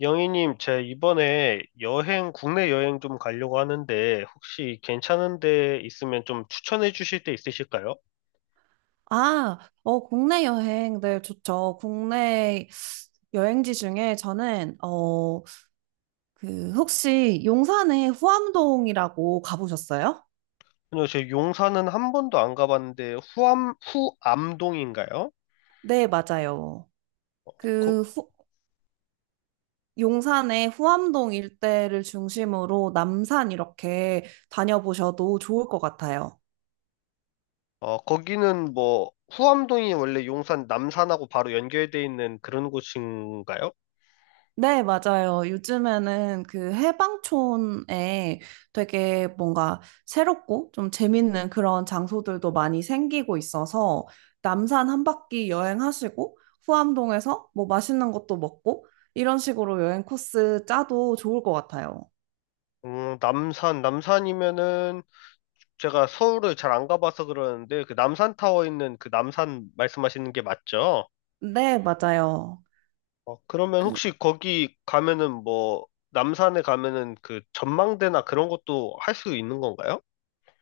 영희님, 제 이번에 여행, 국내 여행 좀 가려고 하는데, 혹시 괜찮은 데 있으면 좀 추천해 주실 데 있으실까요? 아, 국내 여행, 네, 좋죠. 국내 여행지 중에 저는, 혹시 용산에 후암동이라고 가보셨어요? 아니요, 제 용산은 한 번도 안 가봤는데, 후암동인가요? 네, 맞아요. 어, 거, 그, 후, 용산의 후암동 일대를 중심으로 남산 이렇게 다녀보셔도 좋을 것 같아요. 거기는 뭐, 후암동이 원래 용산 남산하고 바로 연결돼 있는 그런 곳인가요? 네, 맞아요. 요즘에는 그 해방촌에 되게 뭔가 새롭고 좀 재밌는 그런 장소들도 많이 생기고 있어서 남산 한 바퀴 여행하시고 후암동에서 뭐 맛있는 것도 먹고 이런 식으로 여행 코스 짜도 좋을 것 같아요. 남산이면은 제가 서울을 잘 안 가봐서 그러는데, 그 남산타워 있는 그 남산 말씀하시는 게 맞죠? 네, 맞아요. 어, 그러면 그 혹시 거기 가면은 뭐, 남산에 가면은 그 전망대나 그런 것도 할 수 있는 건가요?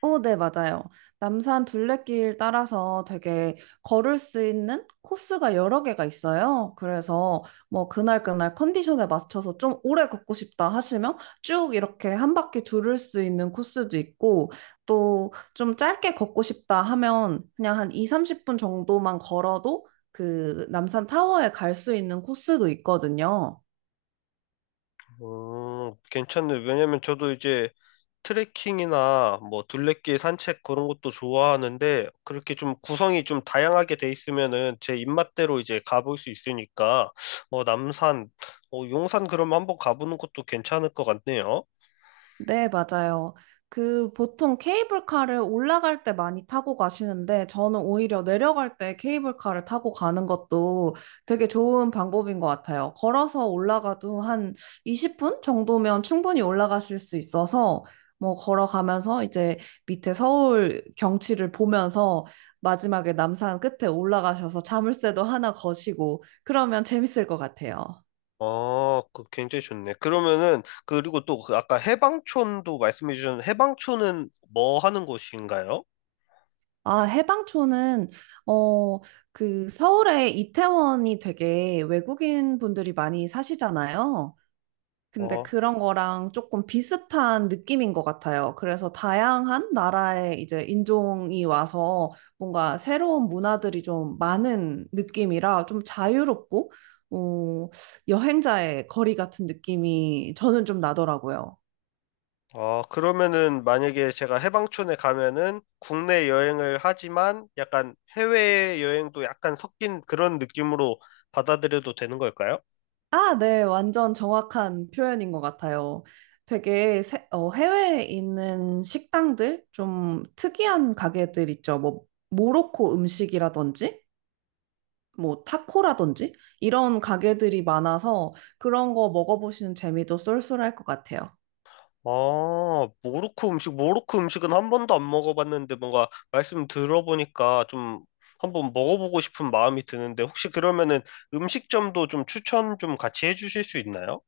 네, 맞아요. 남산 둘레길 따라서 되게 걸을 수 있는 코스가 여러 개가 있어요. 그래서 뭐 그날 그날 컨디션에 맞춰서 좀 오래 걷고 싶다 하시면 쭉 이렇게 한 바퀴 두를 수 있는 코스도 있고 또 좀 짧게 걷고 싶다 하면 그냥 한 2, 30분 정도만 걸어도 그 남산 타워에 갈 수 있는 코스도 있거든요. 괜찮네. 왜냐면 저도 이제 트레킹이나 뭐 둘레길 산책 그런 것도 좋아하는데 그렇게 좀 구성이 좀 다양하게 돼 있으면은 제 입맛대로 이제 가볼 수 있으니까 어, 남산, 용산 그러면 한번 가보는 것도 괜찮을 것 같네요. 네, 맞아요. 그 보통 케이블카를 올라갈 때 많이 타고 가시는데 저는 오히려 내려갈 때 케이블카를 타고 가는 것도 되게 좋은 방법인 것 같아요. 걸어서 올라가도 한 20분 정도면 충분히 올라가실 수 있어서 뭐 걸어가면서 이제 밑에 서울 경치를 보면서 마지막에 남산 끝에 올라가셔서 자물쇠도 하나 거시고 그러면 재밌을 것 같아요. 아, 그 굉장히 좋네. 그러면은 그리고 또그 아까 해방촌도 말씀해 주셨는데 해방촌은 뭐 하는 곳인가요? 해방촌은, 어, 서울의 이태원이 되게 외국인 분들이 많이 사시잖아요. 근데 어, 그런 거랑 조금 비슷한 느낌인 것 같아요. 그래서 다양한 나라의 이제 인종이 와서 뭔가 새로운 문화들이 좀 많은 느낌이라 좀 자유롭고, 어, 여행자의 거리 같은 느낌이 저는 좀 나더라고요. 아, 그러면은 만약에 제가 해방촌에 가면은 국내 여행을 하지만 약간 해외 여행도 약간 섞인 그런 느낌으로 받아들여도 되는 걸까요? 아, 네, 완전 정확한 표현인 것 같아요. 되게 해외에 있는 식당들, 좀 특이한 가게들 있죠. 뭐, 모로코 음식이라든지, 뭐, 타코라든지, 이런 가게들이 많아서 그런 거 먹어보시는 재미도 쏠쏠할 것 같아요. 아, 모로코 음식은 한 번도 안 먹어봤는데 뭔가 말씀 들어보니까 좀 한번 먹어보고 싶은 마음이 드는데 혹시 그러면은 음식점도 좀 추천 좀 같이 해주실 수 있나요?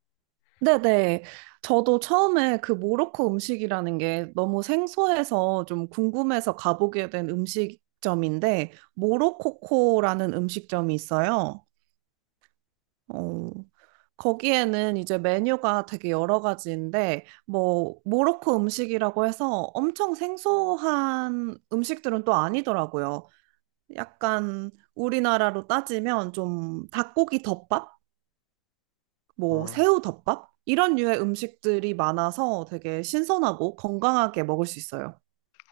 네네. 저도 처음에 그 모로코 음식이라는 게 너무 생소해서 좀 궁금해서 가보게 된 음식점인데, 모로코코라는 음식점이 있어요. 어, 거기에는 이제 메뉴가 되게 여러 가지인데, 뭐, 모로코 음식이라고 해서 엄청 생소한 음식들은 또 아니더라고요. 약간 우리나라로 따지면 좀 닭고기 덮밥? 뭐, 음. 새우 덮밥? 이런 류의 음식들이 많아서 되게 신선하고 건강하게 먹을 수 있어요.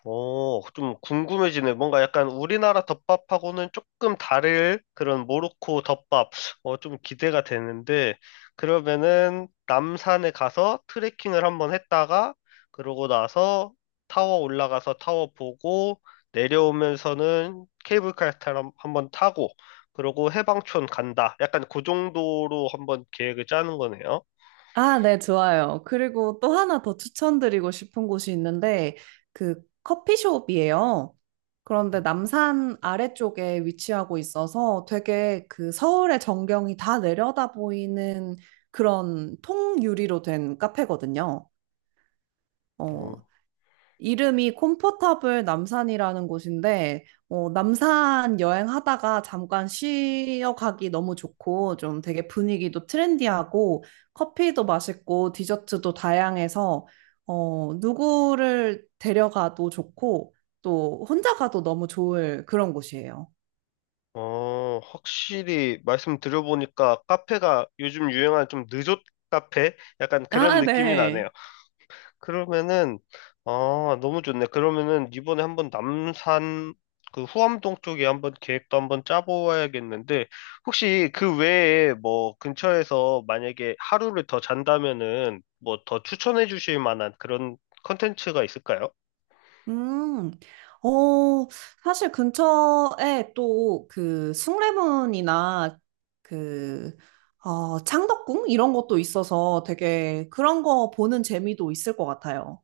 어, 좀 궁금해지네. 뭔가 약간 우리나라 덮밥하고는 조금 다를 그런 모로코 덮밥. 어, 좀 기대가 되는데, 그러면은 남산에 가서 트레킹을 한번 했다가, 그러고 나서 타워 올라가서 타워 보고, 내려오면서는 케이블카 타러 한번 타고, 그러고 해방촌 간다. 약간 그 정도로 한번 계획을 짜는 거네요. 아, 네, 좋아요. 그리고 또 하나 더 추천드리고 싶은 곳이 있는데, 그 커피숍이에요. 그런데 남산 아래쪽에 위치하고 있어서 되게 그 서울의 전경이 다 내려다 보이는 그런 통유리로 된 카페거든요. 어, 이름이 콤포타블 남산이라는 곳인데, 남산 여행하다가 잠깐 쉬어 가기 너무 좋고, 좀 되게 분위기도 트렌디하고, 커피도 맛있고, 디저트도 다양해서, 누구를 데려가도 좋고, 또 혼자 가도 너무 좋을 그런 곳이에요. 어, 확실히 말씀 들어보니까 카페가 요즘 유행한 좀 느좋 카페? 약간 그런 아, 느낌이 나네요. 네. 그러면은, 아, 너무 좋네. 그러면은 이번에 한번 남산, 그 후암동 쪽에 한번 계획도 한번 짜보아야겠는데, 혹시 그 외에 뭐 근처에서 만약에 하루를 더 잔다면은 뭐 더 추천해 주실 만한 그런 컨텐츠가 있을까요? 음, 어, 사실 근처에 또 그 숭례문이나 그, 창덕궁? 이런 것도 있어서 되게 그런 거 보는 재미도 있을 것 같아요.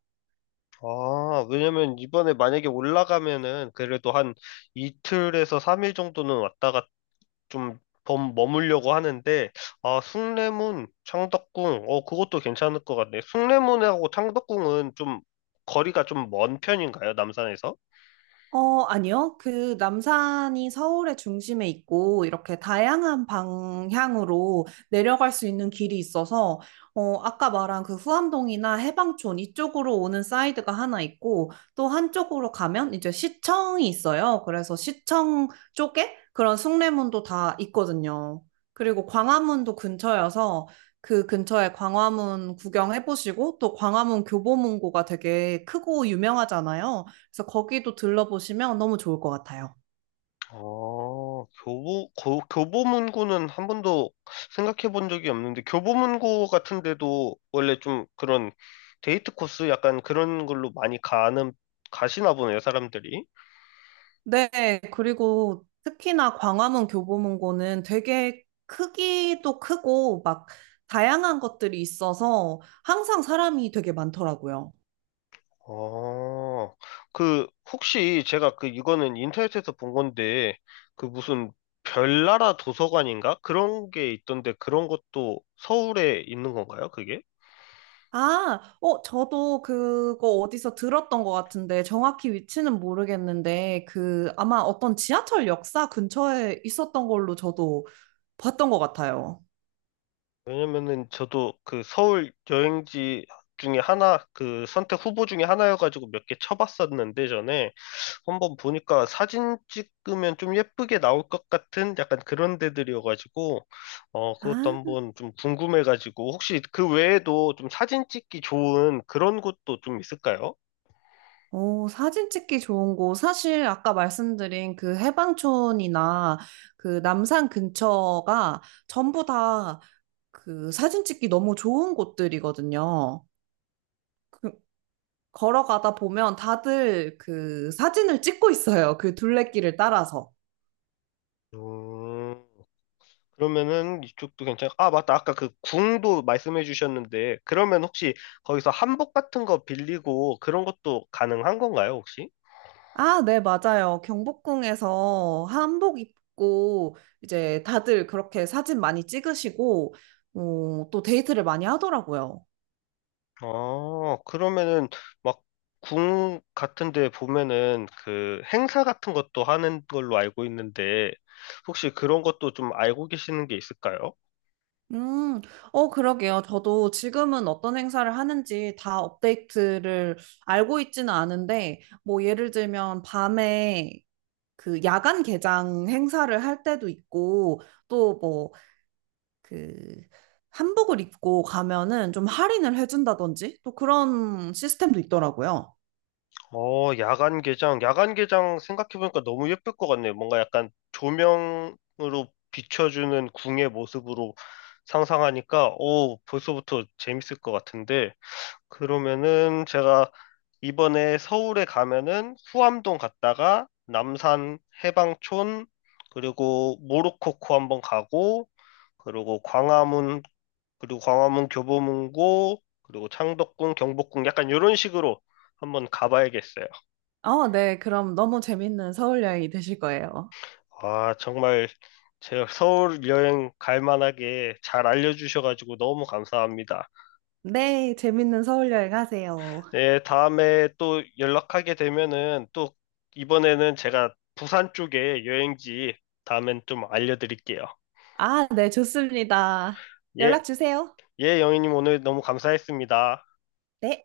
아, 왜냐면 이번에 만약에 올라가면은 그래도 한 이틀에서 3일 정도는 왔다가 좀 머물려고 하는데, 아, 숭례문, 창덕궁, 어, 그것도 괜찮을 것 같네. 숭례문하고 창덕궁은 좀 거리가 좀 먼 편인가요, 남산에서? 어, 아니요. 그 남산이 서울의 중심에 있고 이렇게 다양한 방향으로 내려갈 수 있는 길이 있어서 아까 말한 그 후암동이나 해방촌 이쪽으로 오는 사이드가 하나 있고 또 한쪽으로 가면 이제 시청이 있어요. 그래서 시청 쪽에 그런 숭례문도 다 있거든요. 그리고 광화문도 근처여서 그 근처에 광화문 구경해 보시고 또 광화문 교보문고가 되게 크고 유명하잖아요. 그래서 거기도 들러보시면 너무 좋을 것 같아요. 교보문고는 한 번도 생각해 본 적이 없는데, 교보문고 같은 데도 원래 좀 그런 데이트 코스 약간 그런 걸로 많이 가시나 보네요, 사람들이. 네, 그리고 특히나 광화문 교보문고는 되게 크기도 크고 막 다양한 것들이 있어서 항상 사람이 되게 많더라고요. 어, 그, 혹시 이거는 인터넷에서 본 건데, 그 무슨 별나라 도서관인가? 그런 게 있던데, 그런 것도 서울에 있는 건가요, 그게? 저도 그거 어디서 들었던 것 같은데 정확히 위치는 모르겠는데 그 아마 어떤 지하철 역사 근처에 있었던 걸로 저도 봤던 것 같아요. 왜냐면은 저도 그 서울 여행지 그 선택 후보 중에 하나여가지고 몇 개 쳐봤었는데, 전에. 한번 보니까 사진 찍으면 좀 예쁘게 나올 것 같은 약간 그런 데들이어가지고, 어, 그것도 아. 한번 좀 궁금해가지고, 혹시 그 외에도 좀 사진 찍기 좋은 그런 곳도 좀 있을까요? 오, 사진 찍기 좋은 곳. 사실 아까 말씀드린 그 해방촌이나 그 남산 근처가 전부 다 그 사진 찍기 너무 좋은 곳들이거든요. 그 걸어가다 보면 다들 그 사진을 찍고 있어요. 그 둘레길을 따라서. 음, 아, 맞다. 아까 그 궁도 말씀해 주셨는데, 그러면 혹시 거기서 한복 같은 거 빌리고 그런 것도 가능한 건가요, 혹시? 아, 네, 맞아요. 경복궁에서 한복 입고 이제 다들 그렇게 사진 많이 찍으시고, 또 데이트를 많이 하더라고요. 아, 그러면은 막 궁 같은 데 보면은 그 행사 같은 것도 하는 걸로 알고 있는데 혹시 그런 것도 좀 알고 계시는 게 있을까요? 음, 그러게요. 저도 지금은 어떤 행사를 하는지 다 업데이트를 알고 있지는 않은데, 뭐, 예를 들면, 밤에 그 야간 개장 행사를 할 때도 있고, 또 뭐, 그, 한복을 입고 가면은 좀 할인을 해준다든지, 또 그런 시스템도 있더라고요. 어, 야간 개장. 야간 개장 생각해보니까 너무 예쁠 것 같네요. 뭔가 약간 조명으로 비춰주는 궁의 모습으로 상상하니까, 오, 벌써부터 재밌을 것 같은데. 그러면은 제가 이번에 서울에 가면은 후암동 갔다가 남산 해방촌 그리고 모로코코 한번 가고 그리고 광화문 그리고 광화문 교보문고 그리고 창덕궁 경복궁 약간 이런 식으로 한번 가봐야겠어요. 어, 네. 그럼 너무 재밌는 서울 여행이 되실 거예요. 아 정말 제가 서울 여행 갈 만하게 잘 알려주셔가지고 너무 감사합니다. 네, 재밌는 서울 여행 하세요. 예, 다음에 또 연락하게 되면은 또 이번에는 제가 부산 쪽에 여행지 다음엔 좀 알려드릴게요. 아, 네, 좋습니다. 예, 연락 주세요. 예, 영희님 오늘 너무 감사했습니다. 네.